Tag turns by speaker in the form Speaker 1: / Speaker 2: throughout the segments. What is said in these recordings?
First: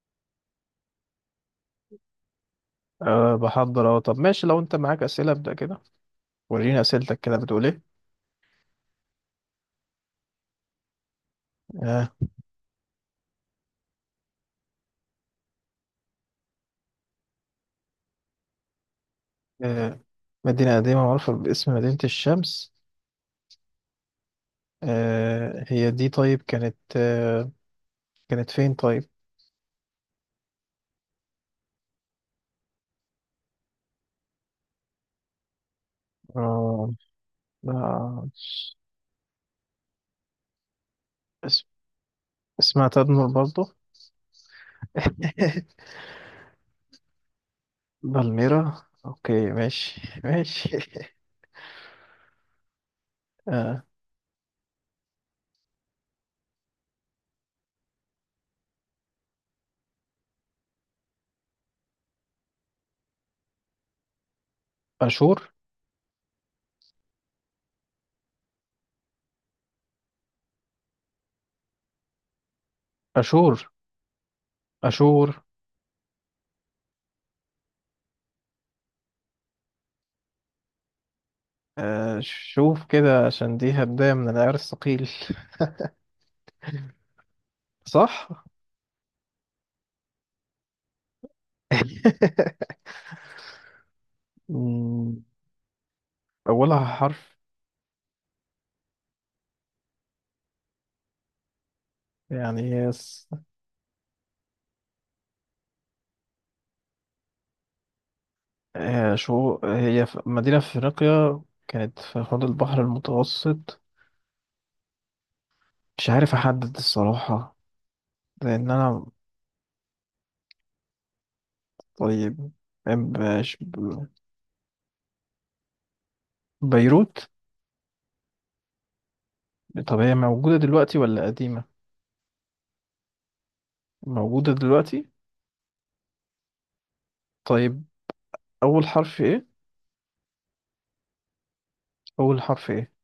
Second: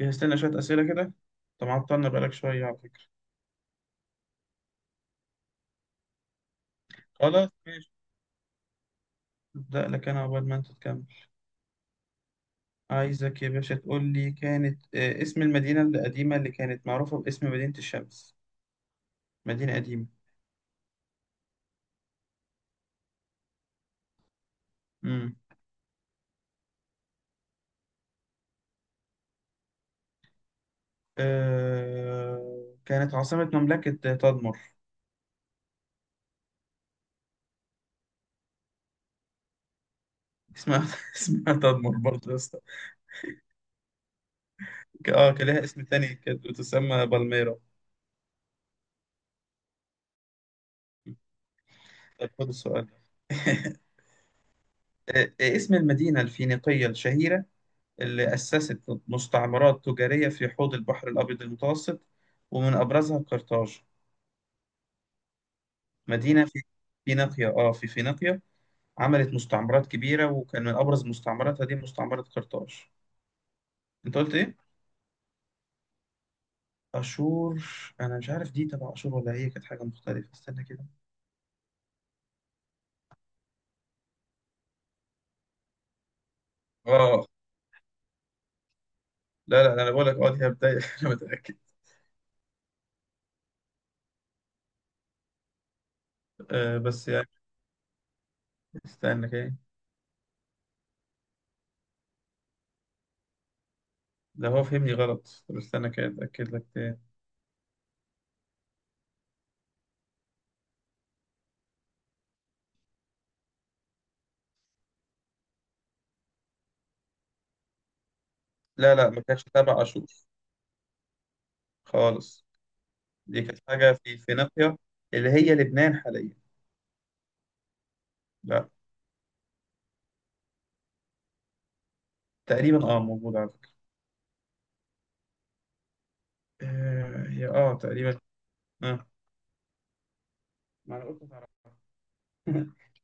Speaker 1: جهزت لنا شوية أسئلة كده. طب عطلنا بقالك شوية على فكرة.
Speaker 2: بحضر طب ماشي لو انت معاك اسئله ابدا كده. وريني اسئلتك كده
Speaker 1: خلاص
Speaker 2: بتقول
Speaker 1: ماشي،
Speaker 2: ايه؟
Speaker 1: أبدأ لك أنا عقبال ما أنت تكمل.
Speaker 2: أه
Speaker 1: عايزك يا باشا تقول لي كانت اسم المدينة القديمة اللي كانت معروفة باسم مدينة الشمس. مدينة
Speaker 2: أه
Speaker 1: قديمة.
Speaker 2: مدينه قديمه معروفه باسم مدينه الشمس.
Speaker 1: مم.
Speaker 2: أه هي دي. طيب كانت كانت فين طيب؟
Speaker 1: كانت عاصمة مملكة تدمر.
Speaker 2: أه آه،
Speaker 1: اسمها اسمها
Speaker 2: اس-
Speaker 1: تدمر برضه يا اسطى.
Speaker 2: اسمها تدمر برضه.
Speaker 1: كان لها اسم تاني، كانت بتسمى بالميرا.
Speaker 2: بالميرا، اوكي، ماشي ماشي.
Speaker 1: طب خد السؤال.
Speaker 2: أه
Speaker 1: اسم المدينة الفينيقية الشهيرة اللي أسست مستعمرات تجارية في حوض البحر الأبيض المتوسط، ومن أبرزها قرطاج.
Speaker 2: اشور.
Speaker 1: مدينة في فينيقيا، في فينيقيا، عملت مستعمرات كبيرة وكان من أبرز مستعمراتها دي مستعمرة قرطاج.
Speaker 2: اشور.
Speaker 1: أنت قلت إيه؟
Speaker 2: اشور.
Speaker 1: أشور؟ أنا مش عارف دي تبع أشور ولا هي كانت حاجة مختلفة، استنى كده.
Speaker 2: أه شوف كده، عشان دي هدايا من العيار الثقيل،
Speaker 1: آه،
Speaker 2: صح؟
Speaker 1: لا لا، أنا بقول لك دي بداية. أنا متأكد.
Speaker 2: مم. أولها
Speaker 1: بس يعني
Speaker 2: حرف.
Speaker 1: استنى كده.
Speaker 2: يعني هي س-
Speaker 1: لا، هو فهمني غلط، طب استنى كده أتأكد لك تاني.
Speaker 2: آه، شو هي في- مدينة في أفريقيا، كانت في حوض البحر المتوسط. مش عارف أحدد الصراحة، لأن
Speaker 1: لا
Speaker 2: أنا،
Speaker 1: لا، ما كانتش تبع أشور خالص.
Speaker 2: طيب،
Speaker 1: دي
Speaker 2: مش-
Speaker 1: كانت حاجة في فينيقيا، اللي هي لبنان حاليا.
Speaker 2: بيروت.
Speaker 1: لا.
Speaker 2: طب هي موجودة دلوقتي ولا قديمة؟
Speaker 1: تقريبا اه موجودة على فكرة.
Speaker 2: موجودة دلوقتي.
Speaker 1: هي اه
Speaker 2: طيب
Speaker 1: تقريبا.
Speaker 2: أول
Speaker 1: اه،
Speaker 2: حرف إيه؟
Speaker 1: ما انا قلت هتعرف.
Speaker 2: أول حرف إيه؟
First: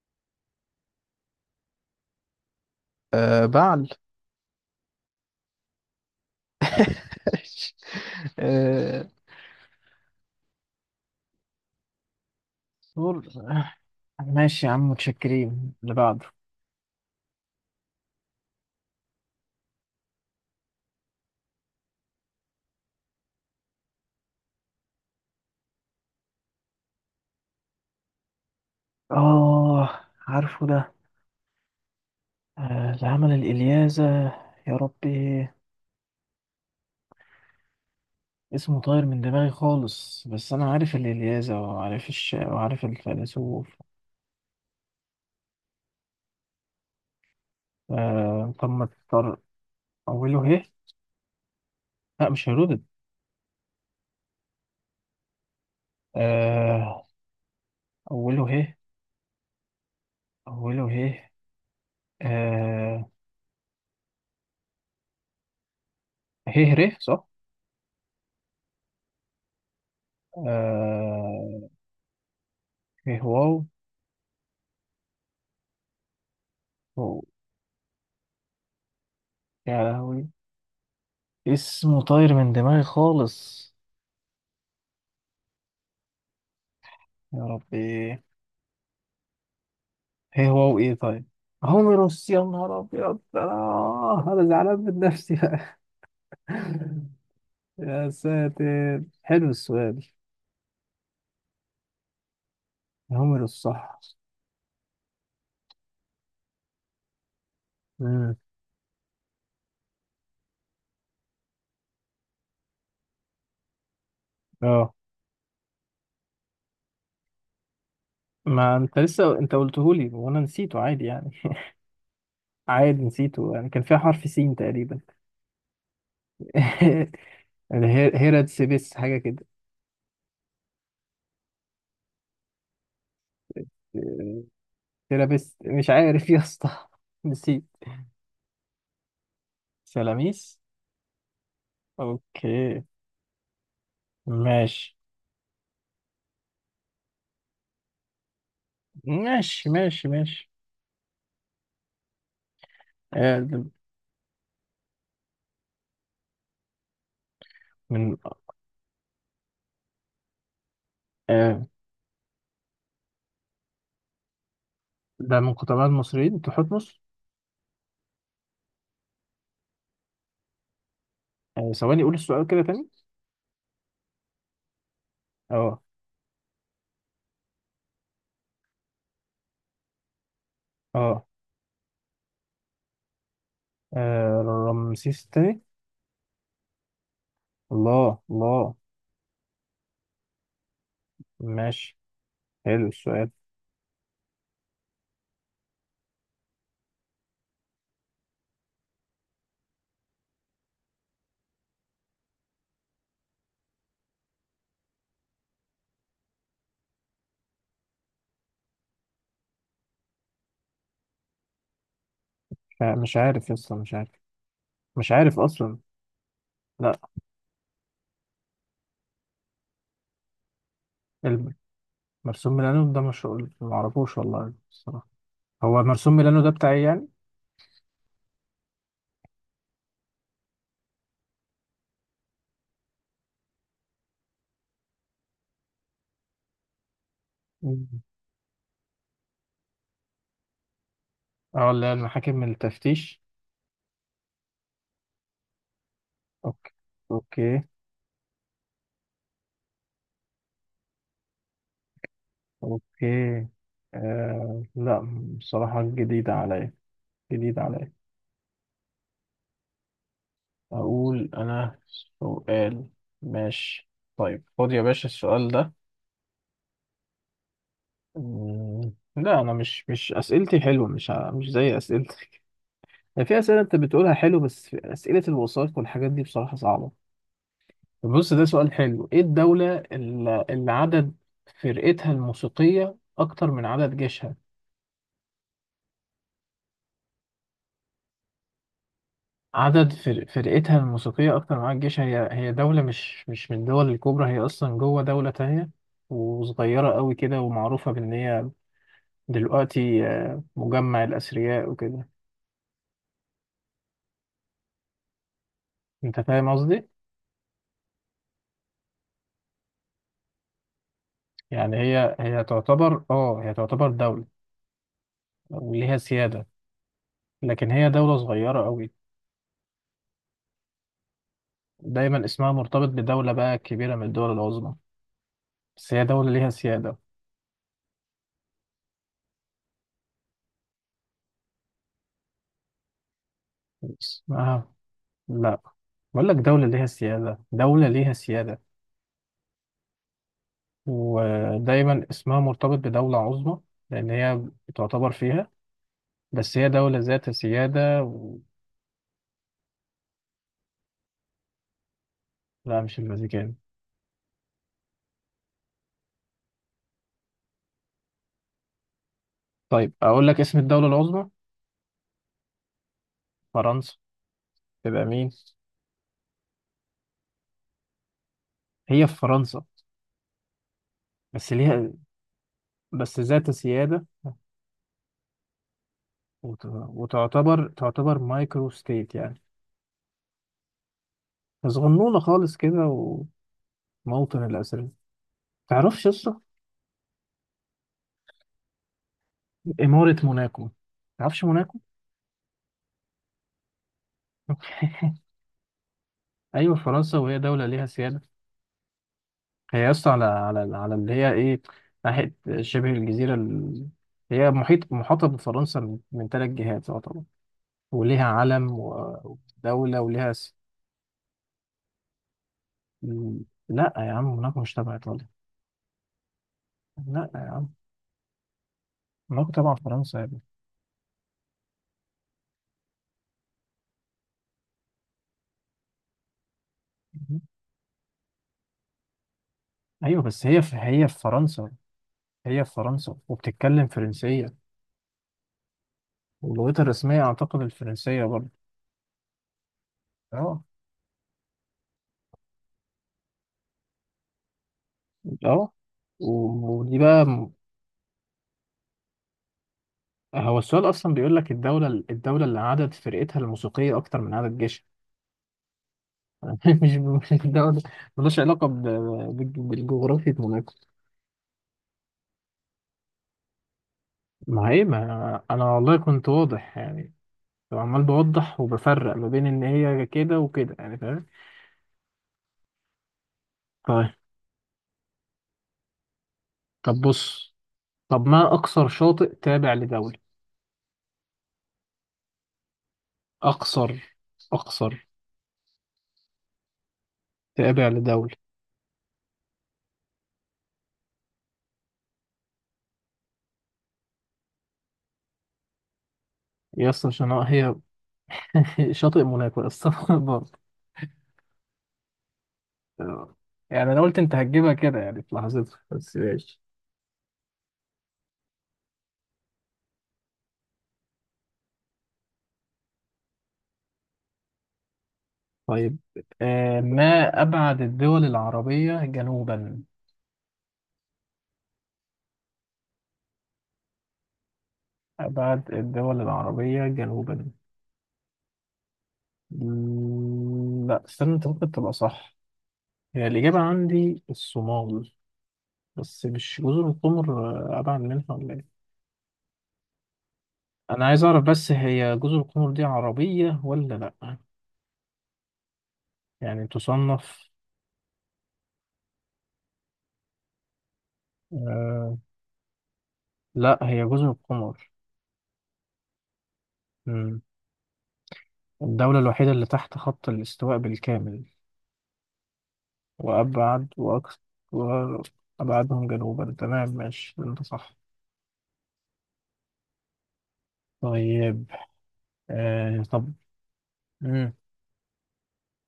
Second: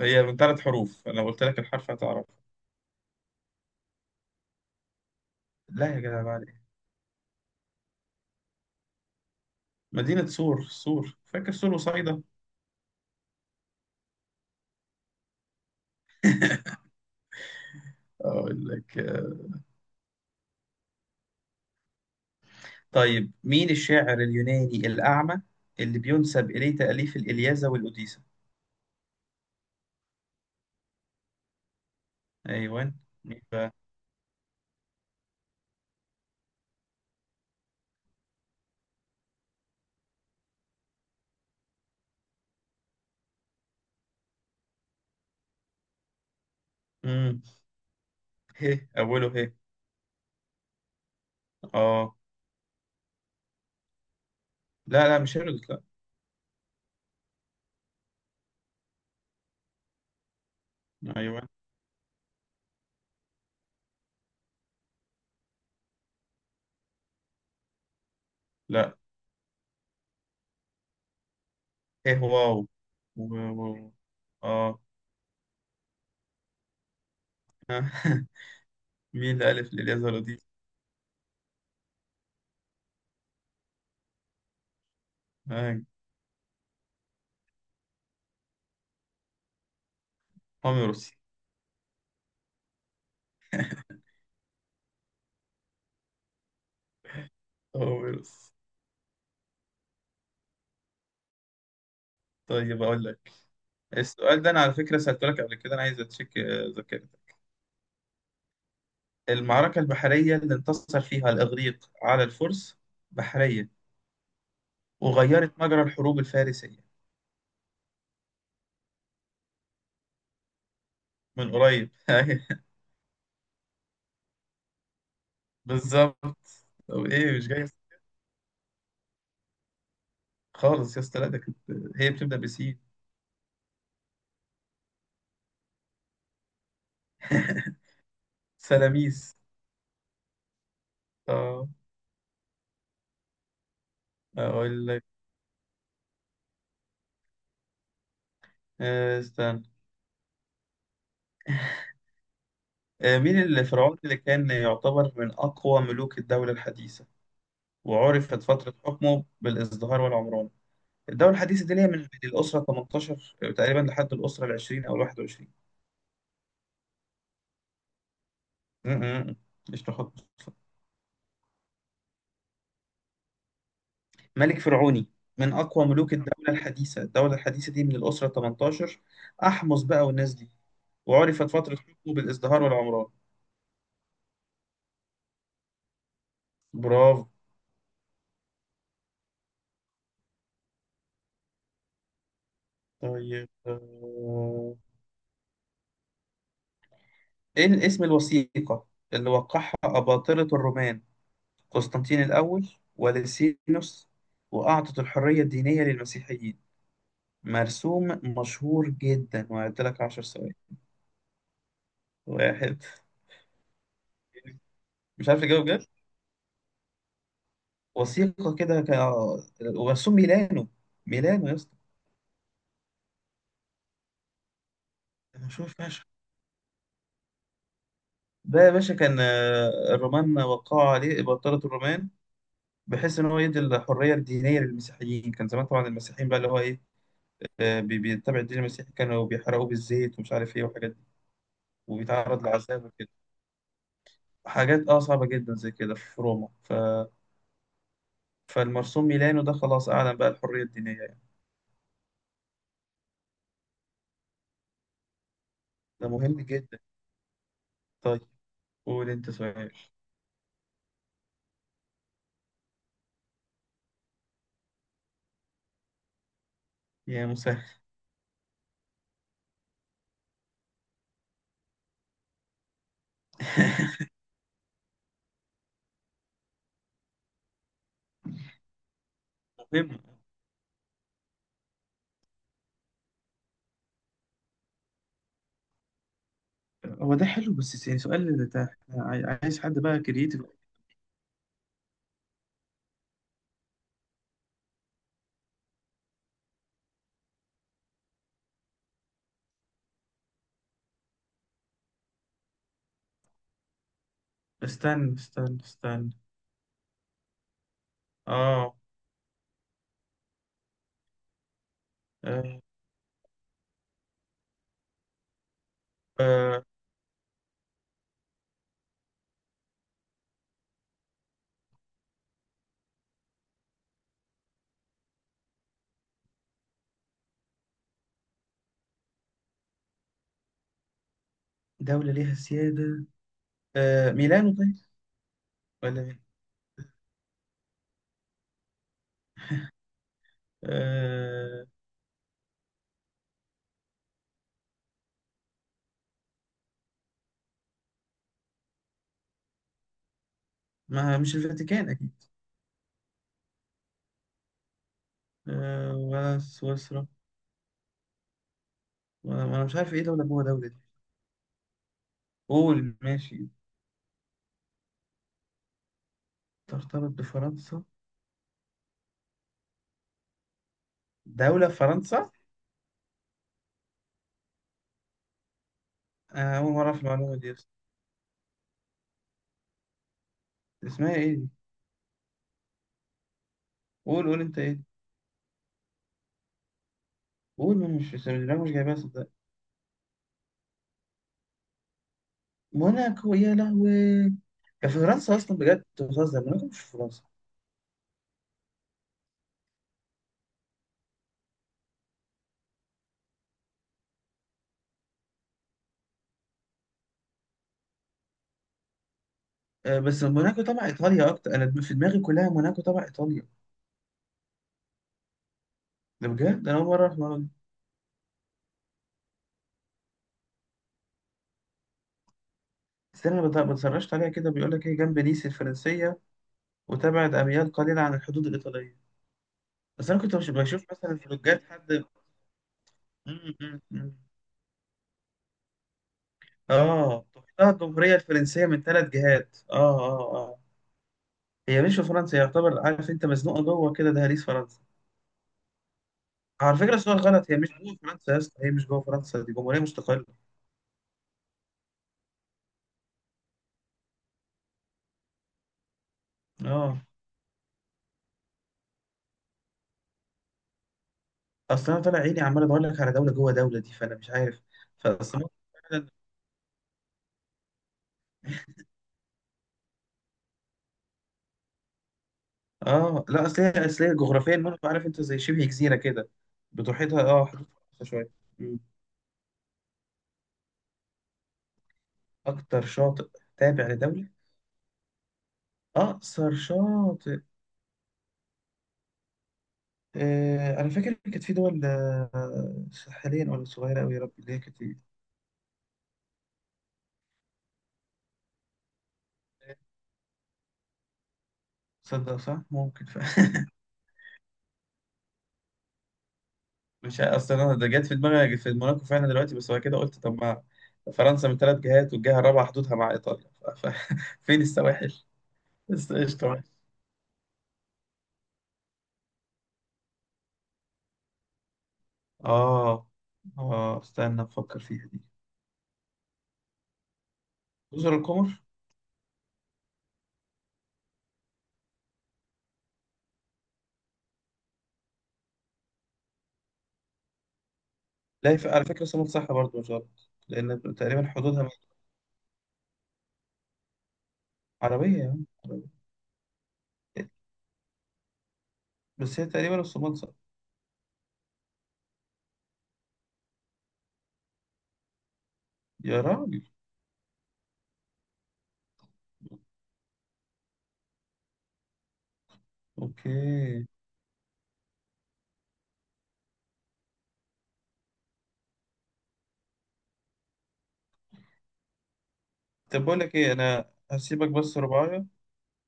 Speaker 1: هي من ثلاث حروف، انا قلت لك الحرف هتعرف.
Speaker 2: أه بعل.
Speaker 1: لا يا جدع، بعد إيه؟
Speaker 2: أه
Speaker 1: مدينة سور، سور فاكر، سور وصيدا.
Speaker 2: صور- آه، ماشي يا عم، متشكرين. اللي بعده.
Speaker 1: اقول لك طيب، مين الشاعر اليوناني الأعمى اللي بينسب إليه تأليف الإلياذة والأوديسة؟
Speaker 2: آه عارفه ده.
Speaker 1: أيوان.
Speaker 2: العمل
Speaker 1: مين بقى؟
Speaker 2: الإلياذة. يا ربي اسمه طاير من دماغي خالص، بس أنا عارف الإلياذة وعارف وعارف الفيلسوف.
Speaker 1: مم.
Speaker 2: طب ما
Speaker 1: هي أوله
Speaker 2: تختار.
Speaker 1: هي.
Speaker 2: أوله ه.
Speaker 1: اه.
Speaker 2: لا مش هيرودد.
Speaker 1: لا لا، مش هيرودوت.
Speaker 2: آه، أوله ه. أوله
Speaker 1: لا،
Speaker 2: ه
Speaker 1: أيوان.
Speaker 2: آه، ه ر صح؟
Speaker 1: لا،
Speaker 2: آه،
Speaker 1: ايه واو.
Speaker 2: ه
Speaker 1: و-
Speaker 2: واو.
Speaker 1: و- اه.
Speaker 2: أوه،
Speaker 1: مين اللي ألف
Speaker 2: يا
Speaker 1: لليزرة
Speaker 2: لهوي،
Speaker 1: دي؟
Speaker 2: اسمه طاير من دماغي خالص.
Speaker 1: آه،
Speaker 2: يا ربي هي هو وايه
Speaker 1: هوميروس.
Speaker 2: طيب. هوميروس. يا نهار ابيض، انا انا زعلان من نفسي بقى. يا
Speaker 1: هوميروس.
Speaker 2: ساتر، حلو السؤال.
Speaker 1: طيب أقول لك.
Speaker 2: هوميروس صح.
Speaker 1: السؤال ده أنا على فكرة سألته لك قبل كده، أنا عايز أتشيك ذاكرتك.
Speaker 2: امم.
Speaker 1: المعركة البحرية اللي انتصر فيها الإغريق على الفرس، بحرية،
Speaker 2: اه
Speaker 1: وغيرت مجرى الحروب الفارسية.
Speaker 2: ما انت لسه انت قلته لي وانا نسيته، عادي يعني.
Speaker 1: من قريب. أيوة،
Speaker 2: عادي نسيته، يعني كان فيها حرف سين تقريبا.
Speaker 1: بالظبط. طب إيه مش جاي؟
Speaker 2: هيراتسبس حاجه كده.
Speaker 1: خالص يا اسطى، لا ده كانت، هي بتبدأ بسين.
Speaker 2: تيرابيست، مش عارف يا اسطى. نسيت.
Speaker 1: سلاميس.
Speaker 2: سلاميس.
Speaker 1: اه،
Speaker 2: اوكي.
Speaker 1: أقول
Speaker 2: ماشي
Speaker 1: لك. استنى.
Speaker 2: ماشي ماشي ماشي.
Speaker 1: مين
Speaker 2: آه،
Speaker 1: الفرعون اللي كان يعتبر من أقوى ملوك الدولة الحديثة
Speaker 2: من
Speaker 1: وعرفت فترة حكمه بالازدهار والعمران؟ الدولة الحديثة
Speaker 2: آه
Speaker 1: دي اللي هي من الأسرة 18 تقريبا لحد الأسرة ال 20 أو ال
Speaker 2: ده
Speaker 1: 21.
Speaker 2: من قدماء المصريين، تحتمس.
Speaker 1: م- م- م. مش تحط؟
Speaker 2: آه ثواني قول السؤال كده تاني.
Speaker 1: ملك فرعوني من
Speaker 2: اه
Speaker 1: أقوى ملوك الدولة الحديثة، الدولة الحديثة دي من الأسرة 18، أحمس بقى والناس دي،
Speaker 2: اه.
Speaker 1: وعرفت فترة حكمه بالازدهار والعمران.
Speaker 2: آه، رمسيس التاني.
Speaker 1: برافو.
Speaker 2: الله الله. ماشي. حلو السؤال.
Speaker 1: طيب إيه اسم الوثيقة اللي وقعها أباطرة الرومان قسطنطين الأول ولسينوس وأعطت الحرية الدينية للمسيحيين؟ مرسوم مشهور جدا، وهعد لك عشر ثواني. واحد.
Speaker 2: مش عارف لسه مش عارف، مش
Speaker 1: مش
Speaker 2: عارف
Speaker 1: عارف اجاوب
Speaker 2: اصلا.
Speaker 1: بجد.
Speaker 2: لا.
Speaker 1: وثيقة كده ك... آه، ومرسوم ميلانو. ميلانو
Speaker 2: الب-
Speaker 1: يا اسطى،
Speaker 2: مرسوم ميلانو ده مش ما اعرفوش والله الصراحه.
Speaker 1: مشهور
Speaker 2: هو
Speaker 1: فشخ.
Speaker 2: مرسوم ميلانو ده بتاع ايه يعني؟
Speaker 1: ده يا باشا كان الرومان وقعوا عليه، بطلت الرومان، بحيث ان هو يدي الحريه الدينيه للمسيحيين. كان زمان طبعا المسيحيين بقى اللي هو ايه،
Speaker 2: مم.
Speaker 1: بيتبع الدين المسيحي، كانوا بيحرقوه بالزيت ومش عارف ايه وحاجات دي،
Speaker 2: اه اللي هي المحاكم
Speaker 1: وبيتعرض
Speaker 2: من
Speaker 1: لعذاب وكده،
Speaker 2: التفتيش.
Speaker 1: حاجات اه صعبة جدا زي كده في روما
Speaker 2: اوكي. اوكي.
Speaker 1: فالمرسوم ميلانو ده خلاص أعلن بقى الحرية الدينية يعني.
Speaker 2: اوكي. آه لا، بصراحه
Speaker 1: ده
Speaker 2: جديده
Speaker 1: مهم
Speaker 2: عليا،
Speaker 1: جدا.
Speaker 2: جديده عليا.
Speaker 1: طيب قول أنت سؤال.
Speaker 2: أقول أنا سؤال؟ ماشي. طيب خد يا باشا السؤال ده.
Speaker 1: يا مسهل.
Speaker 2: مم، لا أنا مش أسئلتي حلوة، مش زي أسئلتك. يعني في أسئلة أنت بتقولها حلو، بس في أسئلة الوثائق والحاجات دي بصراحة صعبة. طب بص ده سؤال حلو. إيه الدولة
Speaker 1: مهم.
Speaker 2: اللي عدد فرقتها الموسيقية أكتر من عدد جيشها؟
Speaker 1: هو ده حلو، بس يعني سؤال ده إحنا عايز حد بقى كرييتيف.
Speaker 2: فرقتها الموسيقية أكتر من عدد جيشها. هي دولة مش من الدول الكبرى. هي أصلا جوه دولة تانية، وصغيرة قوي كده، ومعروفة بإن هي دلوقتي آه، مجمع الأثرياء وكده.
Speaker 1: استنى.
Speaker 2: أنت فاهم قصدي؟
Speaker 1: آه.
Speaker 2: يعني هي
Speaker 1: آه،
Speaker 2: تعتبر آه هي تعتبر دولة وليها سيادة،
Speaker 1: آه،
Speaker 2: لكن هي دولة صغيرة أوي. دايما اسمها مرتبط بدولة بقى كبيرة من الدول العظمى، بس هي دولة ليها سيادة.
Speaker 1: دولة ليها سيادة. آه، ميلانو؟
Speaker 2: اسمها،
Speaker 1: طيب،
Speaker 2: لا،
Speaker 1: ولا مين؟
Speaker 2: بقول لك دولة ليها سيادة، دولة ليها سيادة.
Speaker 1: آه،
Speaker 2: ودايما اسمها مرتبط بدولة عظمى، لأن هي تعتبر فيها، بس هي دولة ذات سيادة و...
Speaker 1: ما مش الفاتيكان أكيد.
Speaker 2: لا مش الفاتيكان.
Speaker 1: آه، ولا سويسرا؟ وأنا مش
Speaker 2: طيب
Speaker 1: عارف إيه دولة
Speaker 2: أقول لك
Speaker 1: جوه
Speaker 2: اسم
Speaker 1: دولة دي.
Speaker 2: الدولة العظمى،
Speaker 1: قول، ماشي.
Speaker 2: فرنسا. تبقى مين؟
Speaker 1: ترتبط بفرنسا؟
Speaker 2: هي في فرنسا، بس
Speaker 1: دولة في
Speaker 2: ليها،
Speaker 1: فرنسا؟
Speaker 2: بس ذات سيادة.
Speaker 1: آه، أول مرة أعرف المعلومة دي
Speaker 2: وتعتبر
Speaker 1: أصلا.
Speaker 2: تعتبر مايكرو ستيت يعني،
Speaker 1: اسمها إيه دي؟
Speaker 2: صغنونة خالص كده،
Speaker 1: قول قول
Speaker 2: وموطن
Speaker 1: أنت إيه؟ دي؟
Speaker 2: الأسرى. تعرفش قصة
Speaker 1: قول، ما أنا مش جايبها صدق.
Speaker 2: إمارة موناكو؟ تعرفش موناكو؟
Speaker 1: موناكو؟ يا لهوي. ده في فرنسا أصلا بجد؟ أنت بتهزر، موناكو
Speaker 2: أيوة
Speaker 1: مش في
Speaker 2: فرنسا،
Speaker 1: فرنسا.
Speaker 2: وهي دولة ليها سيادة. هي أصلا على على اللي هي إيه، ناحية شبه الجزيرة هي محاطة بفرنسا من ثلاث جهات طبعا، وليها علم
Speaker 1: آه،
Speaker 2: ودولة
Speaker 1: بس
Speaker 2: وليها.
Speaker 1: موناكو تبع إيطاليا أكتر، أنا في دماغي كلها موناكو تبع
Speaker 2: مم.
Speaker 1: إيطاليا.
Speaker 2: لا يا عم موناكو مش تبع ايطاليا.
Speaker 1: ده بجد أنا أول مرة أعرف
Speaker 2: لا
Speaker 1: المعلومة
Speaker 2: يا
Speaker 1: دي.
Speaker 2: عم، موناكو تبع فرنسا يا ابني.
Speaker 1: استنى أنا بتسرشت عليها كده، بيقول لك هي جنب نيس الفرنسية، وتبعد
Speaker 2: مم.
Speaker 1: أميال قليلة عن الحدود الإيطالية. بس أنا
Speaker 2: ايوه
Speaker 1: كنت
Speaker 2: بس
Speaker 1: بشوف
Speaker 2: هي في
Speaker 1: مثلا فلوجات
Speaker 2: فرنسا.
Speaker 1: حد.
Speaker 2: هي في فرنسا وبتتكلم فرنسيه، ولغتها الرسميه
Speaker 1: اه.
Speaker 2: اعتقد
Speaker 1: تحتها الجمهورية
Speaker 2: الفرنسيه برضه.
Speaker 1: الفرنسية من ثلاث جهات. اه.
Speaker 2: اه.
Speaker 1: هي مش في فرنسا يعتبر، عارف انت مزنوقة جوه كده دهاليز فرنسا.
Speaker 2: اه.
Speaker 1: على فكرة
Speaker 2: ودي
Speaker 1: السؤال
Speaker 2: بقى
Speaker 1: غلط، هي مش جوه فرنسا يا اسطى، هي مش جوه فرنسا، دي جمهورية مستقلة.
Speaker 2: هو السؤال اصلا بيقول لك الدوله اللي عدد فرقتها الموسيقيه اكتر من عدد جيشها. مش
Speaker 1: اه،
Speaker 2: مش الدوله، ملوش علاقه بالجغرافيا موناكو.
Speaker 1: اصل انا طالع عيني عمال ادور لك على دولة جوه دولة دي، فانا مش عارف.
Speaker 2: ما هي،
Speaker 1: فاصل
Speaker 2: ما
Speaker 1: مصر.
Speaker 2: انا والله
Speaker 1: فعلا.
Speaker 2: كنت واضح يعني، فعمال بوضح وبفرق ما بين ان هي كده وكده يعني، فاهم؟
Speaker 1: اه لا، اصل هي، اصل
Speaker 2: طيب.
Speaker 1: هي جغرافيا برضه عارف انت زي شبه جزيرة كده،
Speaker 2: طب
Speaker 1: بتحيطها اه
Speaker 2: بص.
Speaker 1: حدود فرنسا
Speaker 2: طب
Speaker 1: شوية.
Speaker 2: ما
Speaker 1: مم.
Speaker 2: اقصر شاطئ تابع لدولة؟
Speaker 1: اكتر شاطئ تابع
Speaker 2: اقصر.
Speaker 1: لدولة؟
Speaker 2: اقصر
Speaker 1: اقصر شاطئ؟
Speaker 2: تابع لدولة.
Speaker 1: انا فاكر كانت في دول ساحليه، ولا صغيره قوي يا رب اللي هي كانت.
Speaker 2: يا اسطى عشان هي شاطئ موناكو يا اسطى برضه.
Speaker 1: تصدق صح، ممكن
Speaker 2: آه. يعني انا قلت انت هتجيبها كده يعني في لحظتها، بس ماشي.
Speaker 1: مش عارف، اصلا انا ده جت في دماغي في موناكو فعلا دلوقتي، بس بعد كده قلت طب ما فرنسا من ثلاث جهات والجهه الرابعه حدودها مع ايطاليا فين السواحل؟
Speaker 2: طيب
Speaker 1: بس قشطه، ماشي.
Speaker 2: آه، ما ابعد الدول العربية جنوبا.
Speaker 1: اه، اه استنى افكر فيها دي.
Speaker 2: ابعد الدول العربية جنوبا.
Speaker 1: جزر القمر.
Speaker 2: لا استنى، انت ممكن تبقى صح. هي الإجابة عندي الصومال، بس مش جزر القمر. آه، أبعد منها ولا
Speaker 1: لا
Speaker 2: إيه؟
Speaker 1: على فكره سمك صح برضه، مش غلط، لان
Speaker 2: أنا عايز
Speaker 1: تقريبا
Speaker 2: أعرف
Speaker 1: حدودها مع-
Speaker 2: بس، هي جزر القمر دي عربية ولا لأ؟
Speaker 1: عربيه يا عم، عربية.
Speaker 2: يعني تصنف.
Speaker 1: بس هي تقريبا الصومال صح.
Speaker 2: آه لأ، هي جزر القمر.
Speaker 1: يا راجل.
Speaker 2: مم. الدولة الوحيدة اللي تحت خط الاستواء بالكامل،
Speaker 1: اوكي.
Speaker 2: وأبعد وأكثر وأبعدهم جنوبا. تمام ماشي أنت صح. طيب. آه
Speaker 1: طب بقول
Speaker 2: طب.
Speaker 1: لك ايه، انا هسيبك
Speaker 2: مم.
Speaker 1: بس رباية،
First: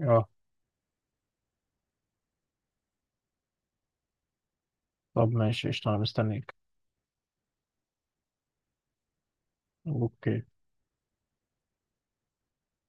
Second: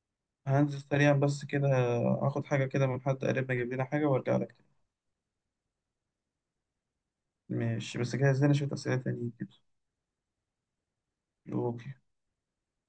Speaker 2: اه.
Speaker 1: هنزل سريعا بس كده، اخد حاجة كده من حد قريبنا يجيب لنا حاجة وارجع لك تاني.
Speaker 2: طب ماشي قشطة، أنا مستنيك.
Speaker 1: ماشي، بس جهز لنا شوية أسئلة تانية كده.
Speaker 2: أوكي.
Speaker 1: اوكي.